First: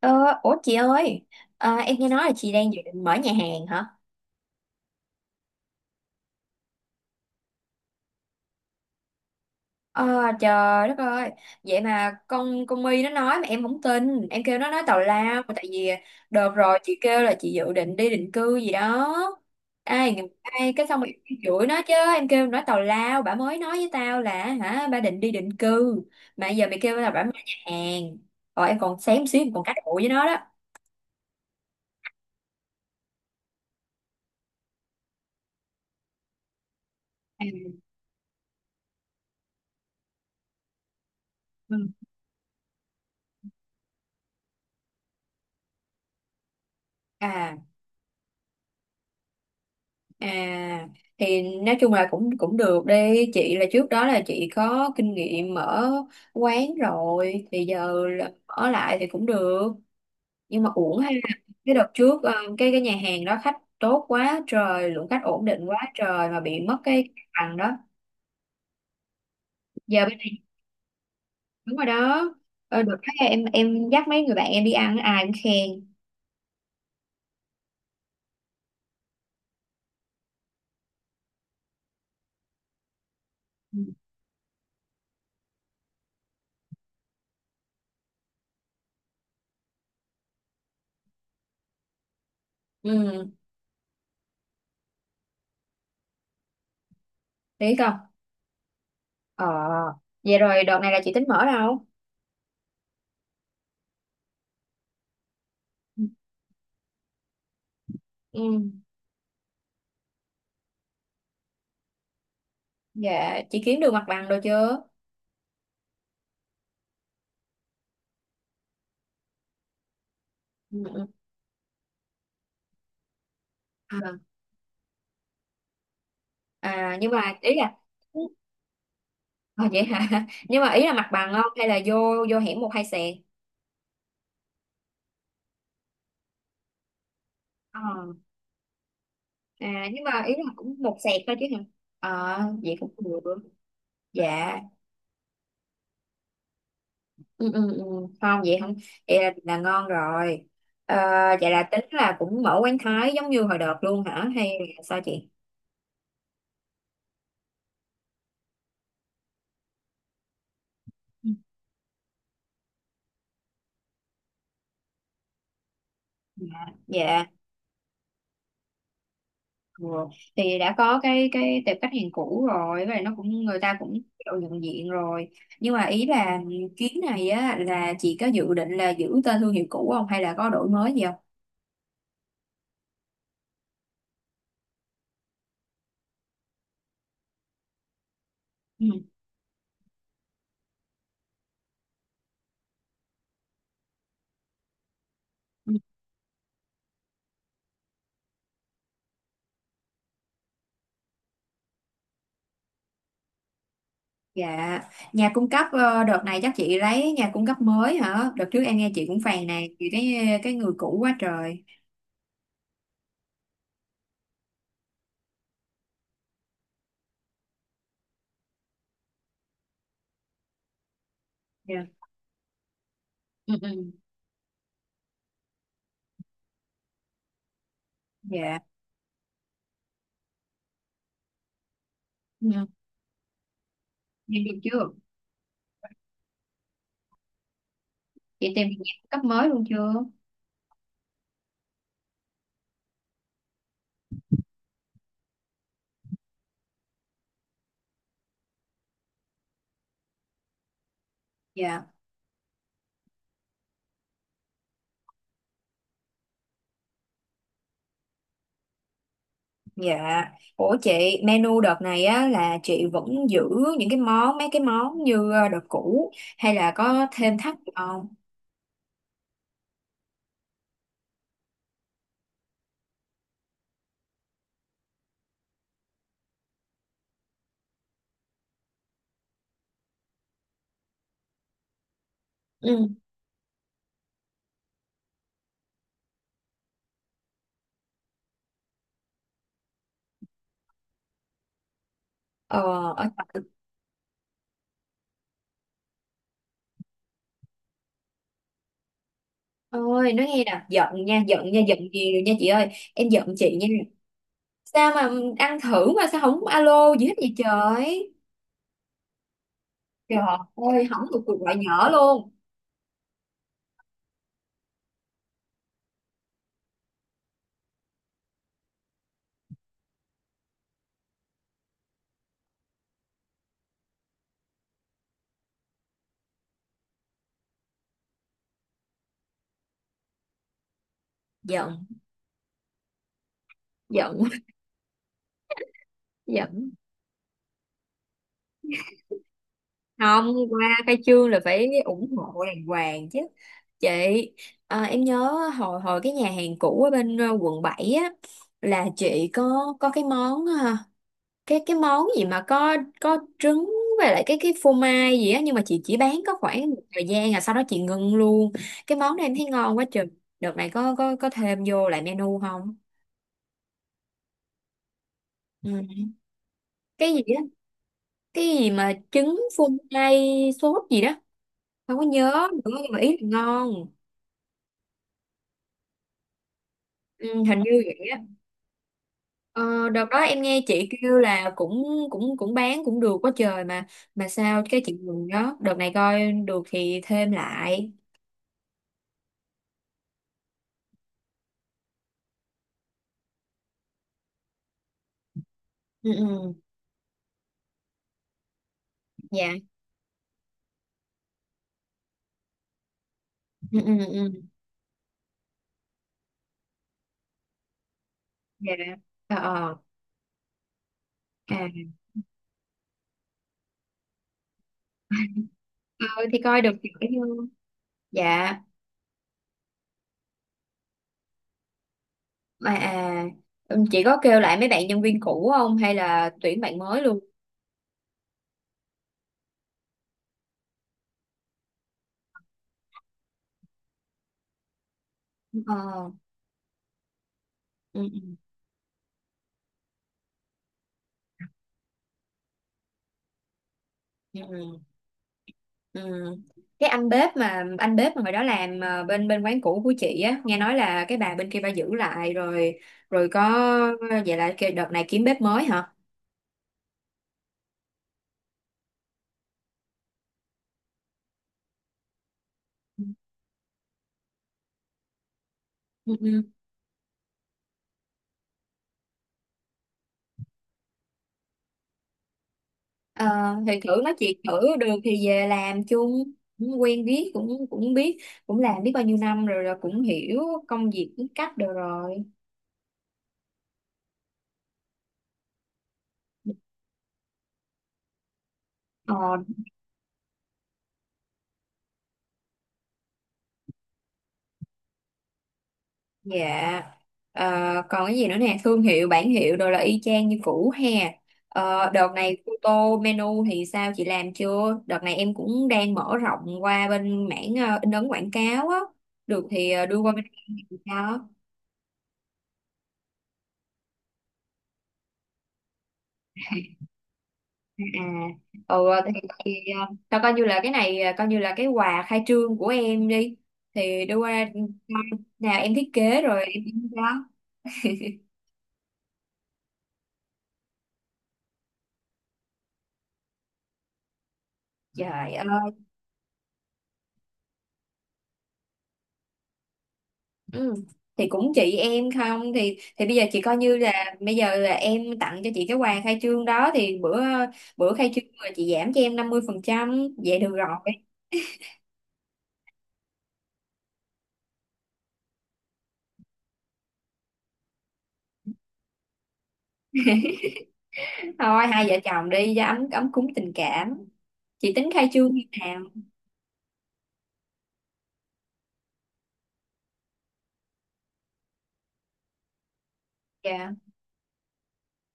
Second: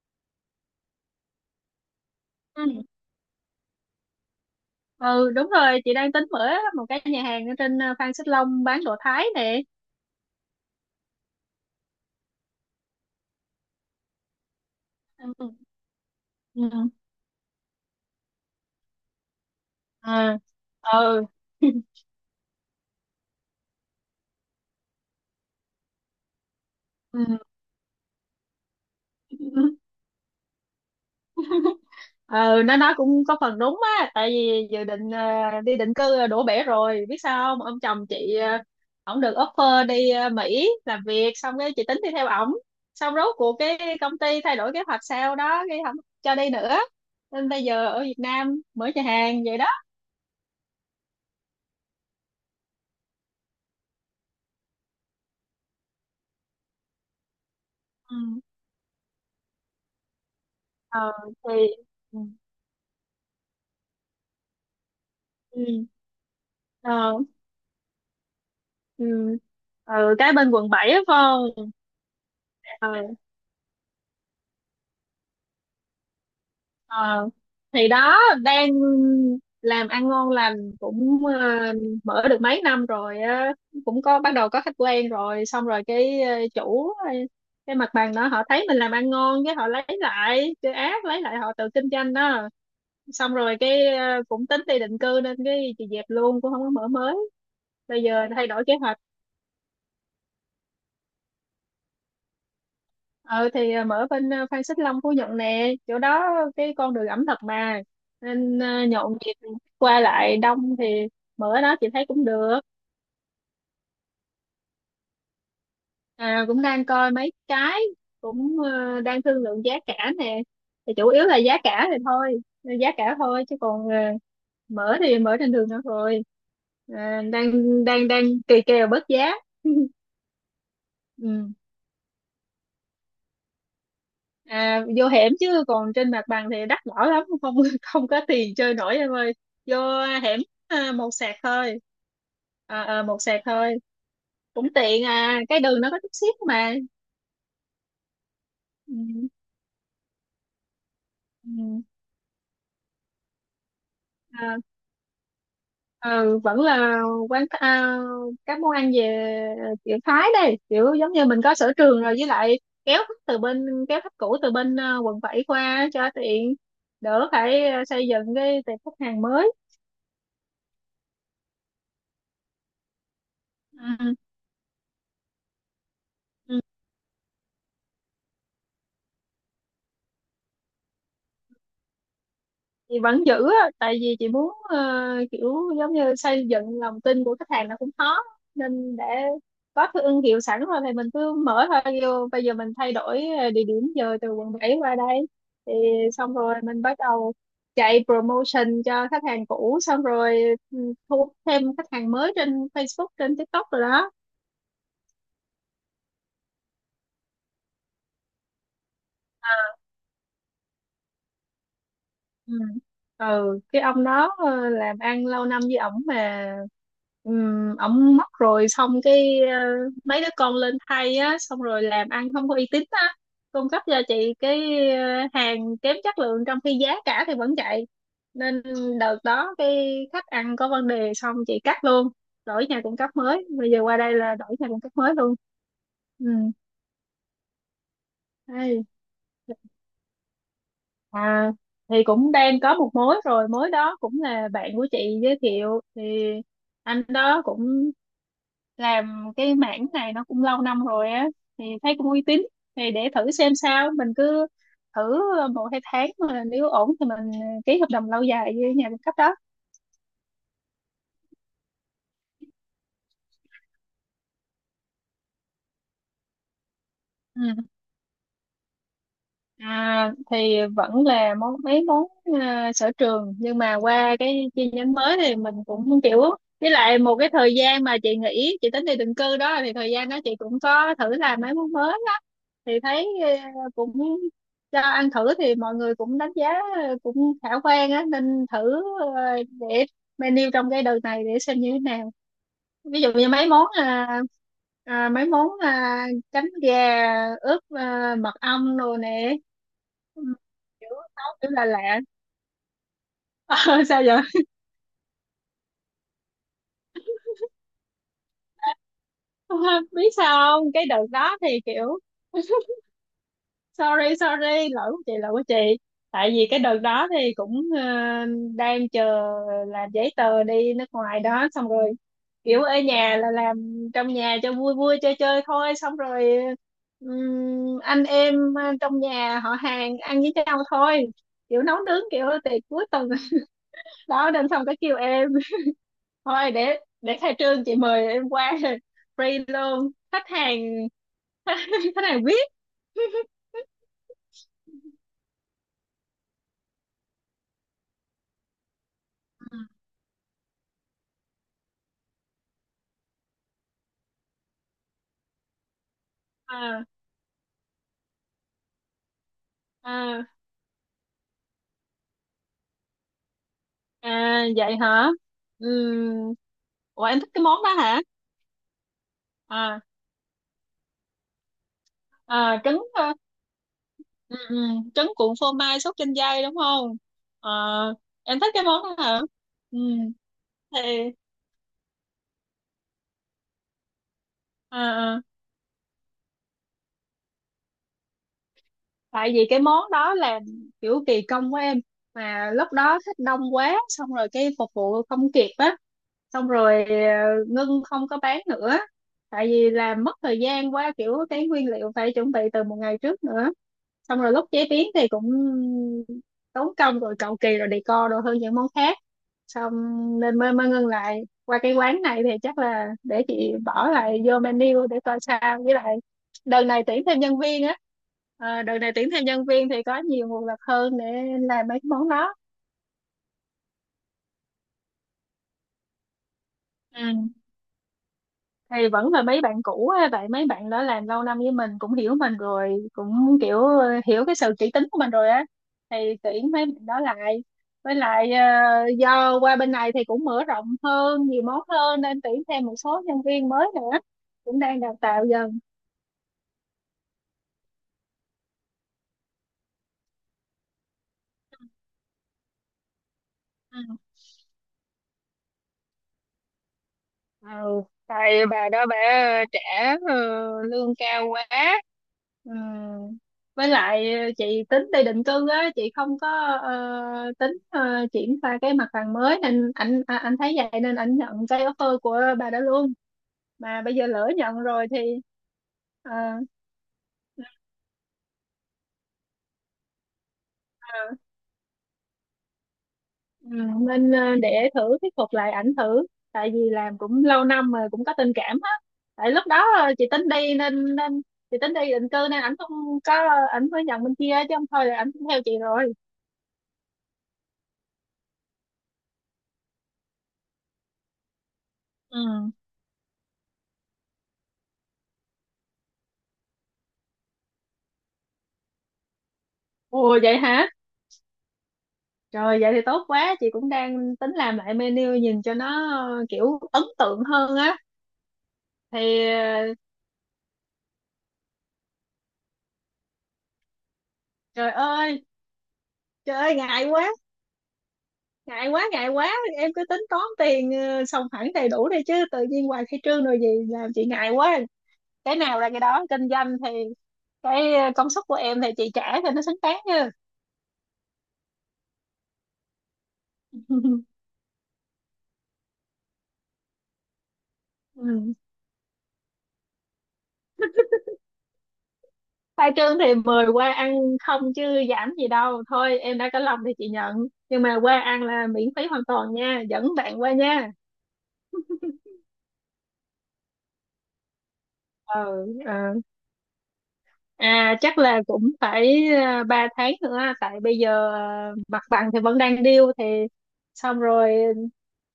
Ờ, Ủa chị ơi, em nghe nói là chị Ừ. đang dự định mở nhà hàng hả? Ừ đúng rồi, chị đang tính mở một cái nhà hàng ở trên Phan Xích Long, bán đồ Thái nè. Ờ, Trời đất ơi, vậy mà con My nó nói mà em không tin, em kêu nó nói tào lao, Ừ. tại vì đợt rồi Ừ. chị kêu là chị dự định đi định cư gì đó. Ai, À, ai cái xong rồi ừ. em chửi nó chứ, em kêu nói tào lao, bà mới nói với tao là hả, bà định đi định cư, mà giờ mày kêu là bà mở Ừ. nhà hàng. Rồi em còn xém xíu, em còn cãi cụ với nó đó. Ừ nó nói cũng có phần đúng á, tại vì dự định đi định cư đổ bể rồi. Biết À, sao không, ông chồng chị ổng được offer đi Mỹ làm việc, xong cái ừ. chị tính đi theo ổng. Xong rốt cuộc cái công ty thay đổi kế hoạch sao đó, cái không cho đi nữa, nên À. bây giờ ở Việt Nam mở nhà hàng vậy đó. À thì nói chung là cũng cũng được đi chị, là trước đó là chị có kinh nghiệm mở quán rồi thì giờ Ừ. là ở lại thì cũng được, nhưng mà uổng ha. ờ thì Cái đợt ừ. trước cái nhà hàng đó khách tốt quá trời, lượng khách ổn định quá Ừ. trời mà bị mất cái Ờ. bằng đó. Ừ. Giờ Ừ, bên cái này bên quận 7 á, Phong. đúng rồi đó. Được Ờ. cái em dắt mấy người bạn em đi ăn ai cũng khen. Ờ thì đó, đang làm ăn ngon lành cũng mở được mấy năm rồi á, Ừ. cũng có bắt đầu có khách quen rồi. Xong rồi cái chủ cái mặt bằng đó, họ thấy mình làm ăn ngon cái họ lấy lại, cái ác lấy lại, họ tự kinh doanh đó. Ừ, Xong rồi cái cũng tính đi định cư nên cái chị dẹp luôn, cũng không có mở mới. biết không. Bây giờ thay đổi kế hoạch. ờ Vậy rồi đợt này là chị tính mở đâu? Ờ thì à, mở bên à, Phan Xích Long Phú Nhuận nè, chỗ Ừ. đó cái con đường ẩm thực mà, nên Ừ, à, nhộn nhịp, qua lại đông, thì mở đó chị thấy cũng được. dạ chị kiếm được mặt bằng rồi chưa? À, cũng đang coi mấy cái, cũng à, đang thương lượng giá cả nè. Ừ, Thì ừ. chủ yếu là giá cả thì thôi, giá cả thôi, chứ còn à, à, mở thì mở trên đường nữa rồi. Nhưng À, mà đang ý là. đang đang kỳ kèo bớt giá. Vậy hả? Nhưng mà ý là mặt bằng không, Ừ. hay là vô vô hẻm một hai sẹt? À, vô hẻm chứ còn trên mặt bằng thì đắt đỏ lắm, không không Ờ. có tiền chơi nổi em ơi. Vô Nhưng mà ý hẻm, là cũng à, một một sẹt sạc thôi chứ hả? thôi. Vậy À, cũng một được. sạc thôi. Dạ. Cũng tiện, à cái đường nó có chút xíu mà. Ừ, ừ, ừ. Không vậy không. Ừ, Vậy là ngon rồi. Ờ, Vậy là ừ, tính là cũng mở quán Thái giống như hồi đợt luôn hả, à, hay là sao chị? ừ, vẫn là quán à, các món ăn về kiểu Thái đây, kiểu giống như Ừ. mình có sở trường rồi, với lại kéo khách từ bên, kéo khách cũ từ bên à, quận 7 qua cho tiện, Dạ. Dạ. đỡ phải à, xây dựng cái tệp khách hàng mới. Ừ. Thì đã có cái tệp khách hàng cũ rồi, và nó cũng người ta cũng Ừ. kiểu nhận diện rồi, nhưng mà ý là Ừ. chuyến này á, là chị có dự định là giữ tên thương hiệu cũ không, hay là có đổi mới gì không? Chị vẫn giữ á, tại vì chị muốn kiểu giống như xây dựng lòng tin của khách hàng là cũng khó, Ừ. nên để có cái thương hiệu sẵn rồi thì mình cứ mở thôi. Vô bây giờ mình thay đổi địa điểm giờ từ quận 7 qua đây, Ừ. thì xong rồi mình bắt đầu chạy promotion cho khách hàng cũ, xong rồi ừ, thu hút thêm khách hàng mới trên Facebook, trên TikTok rồi đó. Dạ. Nhà cung cấp đợt này chắc chị lấy nhà cung cấp mới hả? Đợt trước em nghe chị cũng phàn nàn vì cái người cũ quá trời. Ừ. Ừ cái ông đó làm ăn lâu năm với ổng mà. Ổng mất rồi, xong cái mấy đứa con lên thay á, xong rồi Dạ. làm ăn không có uy tín á, Ừ, cung cấp ừ. cho chị cái hàng kém chất lượng, trong khi giá cả thì vẫn chạy, Dạ. nên đợt đó cái khách ăn có vấn đề, xong chị cắt luôn, Ừ. đổi nhà cung cấp mới. Bây giờ qua đây là Em đổi tìm nhà cung chưa? cấp mới luôn. Ừ. Chị tìm Hay nhà cung cấp mới luôn chưa? à, thì cũng đang có một mối rồi, mối đó cũng là bạn của chị giới thiệu, thì anh đó cũng làm cái mảng này nó cũng lâu năm rồi á, thì Dạ. thấy cũng uy tín, thì để thử xem sao. Mình cứ thử 1-2 tháng mà nếu ổn thì mình ký hợp đồng lâu dài với nhà cung cấp đó. Dạ, ủa chị, menu đợt này á là chị vẫn giữ những cái món, mấy cái món như đợt cũ, hay là có thêm Ừ. thắt gì không? À, thì vẫn là mấy món à, sở trường, nhưng mà qua cái chi nhánh mới thì mình cũng kiểu, với lại một cái thời gian mà chị nghỉ, chị tính đi định cư đó, thì thời gian đó chị cũng có thử làm mấy món mới đó, thì Ừ. thấy à, cũng cho ăn thử thì mọi người cũng đánh giá à, cũng khả quan á, nên thử à, để menu trong cái đợt này để xem như thế nào. Ờ, Ví dụ ở như mấy món à, à, mấy món à, chấm gà ướp à, mật ong đồ nè. Ôi, nói Ừm, nghe nè, giận Kiểu nha, nấu giận kiểu nha, là giận lạ. gì rồi nha chị ơi, em giận chị Ờ, nha. sao vậy? Sao mà ăn thử mà sao không alo gì hết vậy trời? Biết Trời sao không, cái ơi, không đợt được đó cuộc thì gọi nhỏ kiểu luôn. sorry sorry lỗi của chị, lỗi của chị. Tại vì cái đợt đó thì cũng đang chờ làm giấy tờ đi nước ngoài đó, xong rồi kiểu ở nhà là làm trong nhà cho vui vui chơi chơi thôi. Xong rồi anh em trong nhà họ hàng ăn với nhau thôi, kiểu nấu Giận, nướng kiểu tiệc cuối tuần. giận, Đó nên xong cái kêu em, thôi giận. Để khai trương chị mời em qua. Free luôn khách Không, hàng. qua khai trương là phải Khách ủng hàng hộ đàng VIP. hoàng chứ. Chị, em nhớ hồi hồi cái nhà hàng cũ ở bên Quận 7 á, là chị có cái món cái món gì mà có trứng với lại cái phô mai gì á, nhưng mà chị chỉ bán có khoảng một À, thời gian rồi sau đó chị ngưng luôn. Cái món đó em thấy ngon quá trời. à. Đợt này có thêm vô lại menu không? À vậy hả? Ừ. Ừm, Ủa Cái em gì thích cái á, món đó hả? cái gì mà trứng phô À, mai sốt gì đó, không có à nhớ nữa trứng nhưng mà ý là ngon. ừ, ừ, trứng cuộn phô mai sốt chanh dây đúng không? Ừ, Ờ, hình như vậy á. em thích cái món đó hả? Ờ, Ừm, Đợt đó em nghe chị Thì kêu là cũng cũng cũng bán cũng được quá trời mà sao. Cái chị à, à, mừng đó, đợt này coi được thì thêm lại. tại vì cái món đó là kiểu kỳ công của em, mà lúc đó thích đông quá, xong rồi cái phục vụ không kịp á, Ừ. xong Ừ. rồi ngưng không có bán nữa. Tại Dạ. vì làm mất thời gian quá, kiểu cái nguyên liệu phải chuẩn bị từ một ngày trước nữa, Ừ, ừ, xong ừ. rồi lúc chế biến thì cũng tốn công rồi, cầu kỳ rồi decor đồ hơn những món Dạ. khác, ờ xong ờ nên mới mới ngưng lại. Qua À cái quán này thì chắc là để chị bỏ lại vô menu để coi sao, với lại thôi thì coi đợt được này thì tuyển thêm nhân cũng. viên á. Dạ. Ờ, đợt này tuyển thêm nhân viên thì có nhiều nguồn lực hơn để làm mấy cái món đó. mà à Ừ, chị có kêu lại mấy bạn nhân viên cũ không, hay là tuyển bạn mới luôn? Ừ. Thì vẫn là mấy bạn cũ á, vậy mấy bạn đó làm lâu năm với mình, cũng hiểu mình rồi, cũng kiểu hiểu cái sự kỹ tính của mình rồi á, thì ờ tuyển mấy bạn đó lại, với ừ, lại ừ. Do qua bên này thì cũng mở rộng hơn, nhiều món hơn, nên tuyển thêm một số nhân viên mới nữa, Ừ. cũng Ừ. đang đào tạo dần. Ừ. Cái anh bếp mà hồi đó làm bên bên quán cũ của chị á, nghe nói là cái bà bên kia bà giữ lại rồi rồi có. Vậy là cái đợt này kiếm bếp mới hả? Ừ, tại bà đó bà trả ờ, lương cao quá. Ừ. Với lại chị tính đi định cư á, chị Ừ. không có Ừ. ờ, tính triển khai cái mặt bằng mới, nên anh à, anh thấy vậy nên anh nhận cái offer của bà đó luôn, Ờ, thì mà thử bây giờ nói lỡ chuyện nhận thử, rồi được thì thì về làm chung. ờ, Cũng quen biết, cũng cũng biết, cũng làm biết bao nhiêu năm rồi, rồi cũng hiểu công việc, cũng cách được rồi. Ừ, nên để thử thuyết phục lại ảnh thử, tại vì làm cũng lâu năm rồi, cũng có tình cảm á. Ờ. Tại lúc đó chị tính đi nên nên chị tính đi định cư nên ảnh không có, ảnh mới nhận bên kia, chứ không thôi là ảnh cũng theo chị rồi. Dạ. Ờ, còn cái gì nữa nè, thương hiệu, bản hiệu đồ là y chang như cũ ha. Đợt Ừ. này photo menu thì sao, chị làm chưa? Đợt này em cũng đang mở rộng qua bên mảng in ấn quảng cáo á. Được thì đưa qua Ồ bên vậy em hả? thì sao? Rồi vậy thì tốt quá, chị cũng đang tính làm lại menu nhìn cho nó kiểu ấn tượng hơn á. À, ừ, thì, Thì thì ờ, tao coi như là cái này, coi như là cái quà khai trương của em đi. Thì đưa qua trời ơi. nào em thiết kế Trời rồi ơi em in cho. Ngại quá ngại quá. Em cứ tính toán tiền xong hẳn đầy đủ đi, chứ tự nhiên hoài khai trương rồi gì làm chị ngại quá. Trời Cái nào ra ơi. cái đó, kinh doanh thì cái công suất của em thì chị trả cho nó xứng đáng chứ. Ừ. Thì cũng chị em, không thì bây giờ chị coi như là bây giờ là em tặng cho chị cái quà khai trương đó, thì bữa bữa khai trương Ừ. là chị giảm cho em 50% vậy được rồi. Khai trương thì mời qua ăn, không chứ giảm gì đâu. Thôi em đã có lòng thì chị nhận, nhưng mà qua ăn là miễn phí hoàn toàn nha, dẫn bạn qua nha. Thôi hai vợ chồng đi cho ấm ấm cúng tình cảm. Chị tính khai trương như Ừ. nào? Ừ. À chắc là cũng phải à, 3 tháng nữa, tại bây giờ à, mặt bằng thì vẫn đang điêu. Thì Dạ. xong rồi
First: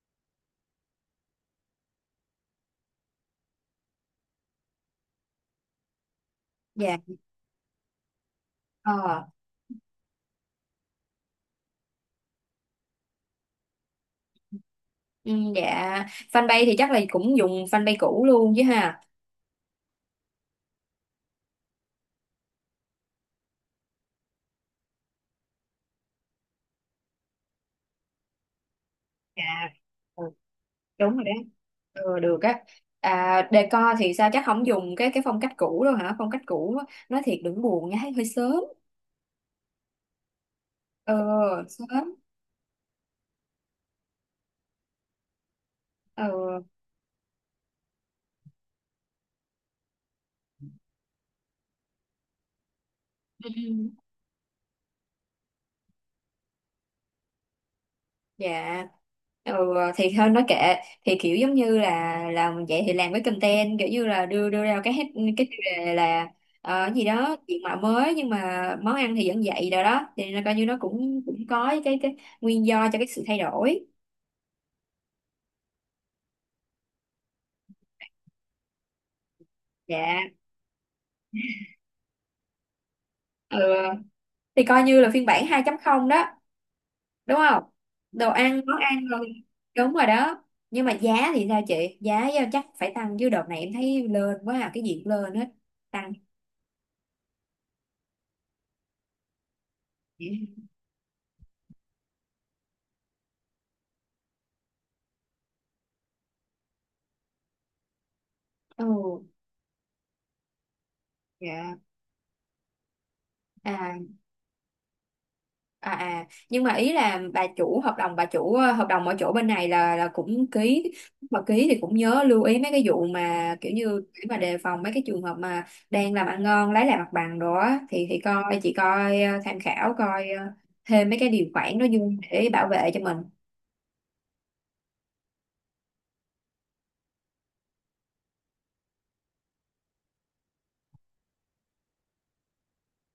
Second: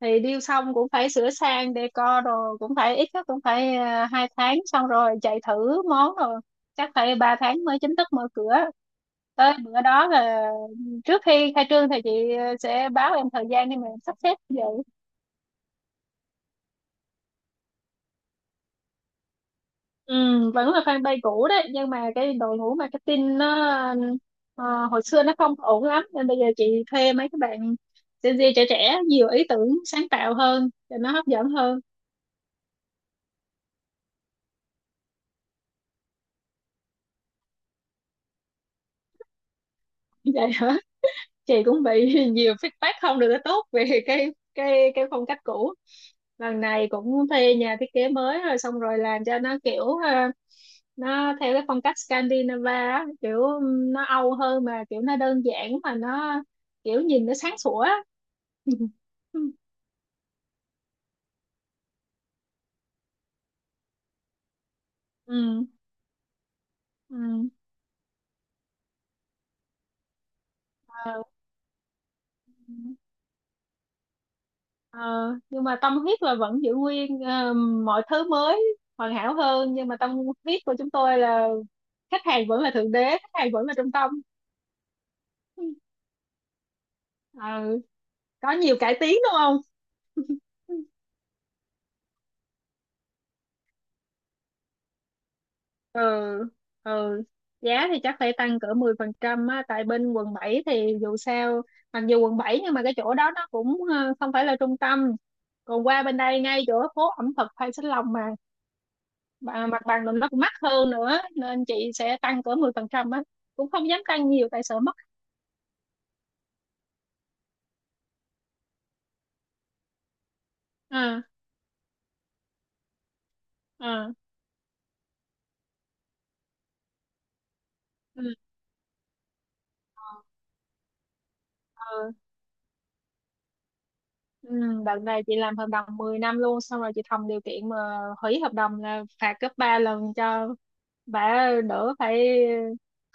thì điêu xong cũng phải sửa sang decor, rồi cũng phải ít nhất cũng phải à, 2 tháng, xong rồi chạy thử món, rồi chắc Dạ. phải 3 tháng mới chính thức mở cửa. ờ Tới bữa đó là trước khi khai trương thì chị sẽ báo em thời gian để mà em sắp xếp vậy. ừ, dạ. Fanpage thì chắc là cũng dùng fanpage cũ luôn chứ ha? Ừ, vẫn là fanpage cũ đấy, nhưng mà cái đội ngũ marketing nó ờ, hồi xưa nó không ổn lắm, nên bây giờ chị thuê mấy các bạn Gen Z trẻ trẻ, nhiều Dạ. ý tưởng sáng Ừ, tạo hơn cho nó đúng rồi hấp đó. dẫn hơn. Ừ, được á. Decor thì sao, chắc không dùng cái phong cách cũ đâu hả? Phong cách cũ á, nói thiệt đừng buồn nha, hơi sớm. Vậy hả, Ừ, chị cũng bị sớm. nhiều feedback không được tốt về cái phong cách cũ. Lần Ừ. này cũng thuê nhà thiết kế mới rồi, xong rồi làm cho nó kiểu nó theo cái phong cách Scandinavia á, kiểu Ừ. nó Âu hơn, mà kiểu nó đơn giản, mà nó kiểu nhìn nó sáng sủa. Dạ. Ừ. Ừ. Thì thôi nói kệ. Thì kiểu giống như là làm vậy thì làm cái content kiểu như là đưa đưa ra cái hết cái chủ đề là gì đó, Ừ. diện mạo mới nhưng mà món ăn thì vẫn vậy, rồi đó thì nó coi như nó cũng Ờ, cũng có cái nguyên do cho cái sự thay đổi. Ờ, nhưng mà tâm huyết là vẫn giữ nguyên mọi thứ mới hoàn hảo hơn, nhưng mà tâm Dạ. huyết của chúng tôi là khách hàng vẫn là thượng đế, khách hàng Ừ. vẫn là trung tâm. Thì coi như là phiên bản 2.0 đó, đúng không? Ờ, Đồ có ăn, nhiều món cải ăn tiến đúng rồi. không. Đúng rồi đó. Nhưng mà giá thì sao chị, giá chắc phải tăng chứ, đợt này em thấy lên quá, à cái gì cũng lên hết. Ừ. Tăng. Ừ, giá thì chắc phải tăng cỡ 10% á, tại bên quận 7 thì dù sao, mặc dù quận 7 nhưng mà cái chỗ đó nó cũng không phải là trung tâm, còn qua bên đây ngay chỗ phố ẩm thực Phan Xích Long mà. Ừ. Và mặt bằng nó cũng mắc hơn nữa, nên Dạ. chị sẽ tăng cỡ 10% á, cũng không à dám tăng nhiều tại sợ mất. Nhưng mà ý là bà chủ hợp đồng, hợp đồng ở chỗ bên này là cũng ký. À, Lúc mà ký thì cũng nhớ lưu ý mấy cái vụ mà kiểu như à, để mà đề phòng mấy cái trường hợp mà đang làm ăn ngon lấy lại mặt bằng đó á. Thì ừ, coi chị coi ờ, tham khảo coi thêm mấy cái điều khoản đó ừ, vô để bảo vệ cho mình. ừ. Đợt này chị làm hợp đồng 10 năm luôn, xong rồi chị thầm điều kiện mà hủy hợp đồng là phạt gấp 3 lần, cho bà đỡ phải,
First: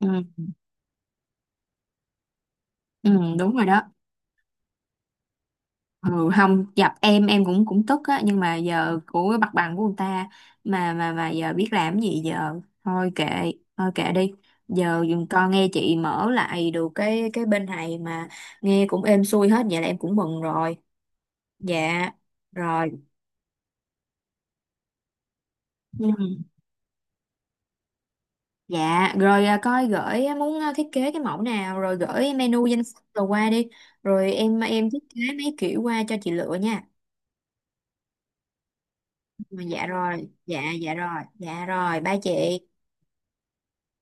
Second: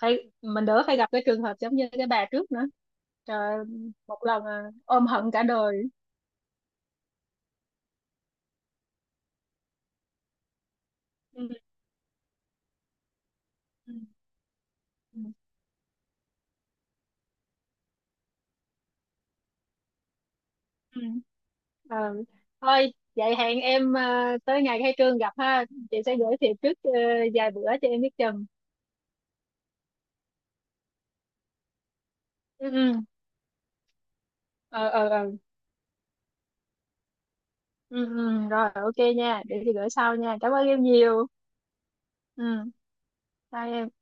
mình đỡ phải gặp cái trường hợp giống như cái bà trước nữa. Ừ, Trời, đúng ơi, rồi đó. một lần à, ôm hận cả đời. Ừ, không gặp em cũng cũng tức á, nhưng mà giờ của cái mặt bằng của người ta mà mà Ừ, giờ biết làm gì giờ, thôi kệ. Thôi ừ, kệ đi. Giờ ừ. dùm con nghe chị mở lại được cái bên này mà, nghe cũng êm xuôi hết vậy là em cũng mừng rồi. Ừ. Ờ, Dạ rồi. thôi vậy hẹn em tới ngày khai trương gặp ha. Chị sẽ gửi Ừ. thiệp trước vài bữa cho em biết chừng. Dạ rồi, coi gửi á, muốn thiết kế cái mẫu nào rồi gửi menu Ừ. danh Ừ. sách rồi qua đi, rồi em Ờ. em thiết Ờ. kế Ờ. mấy kiểu qua cho chị lựa nha. Ừ ừ rồi ok nha, để chị Dạ gửi sau rồi. nha, cảm Dạ. ơn em Dạ rồi. nhiều. Dạ rồi, ba chị. Ừ, bye em.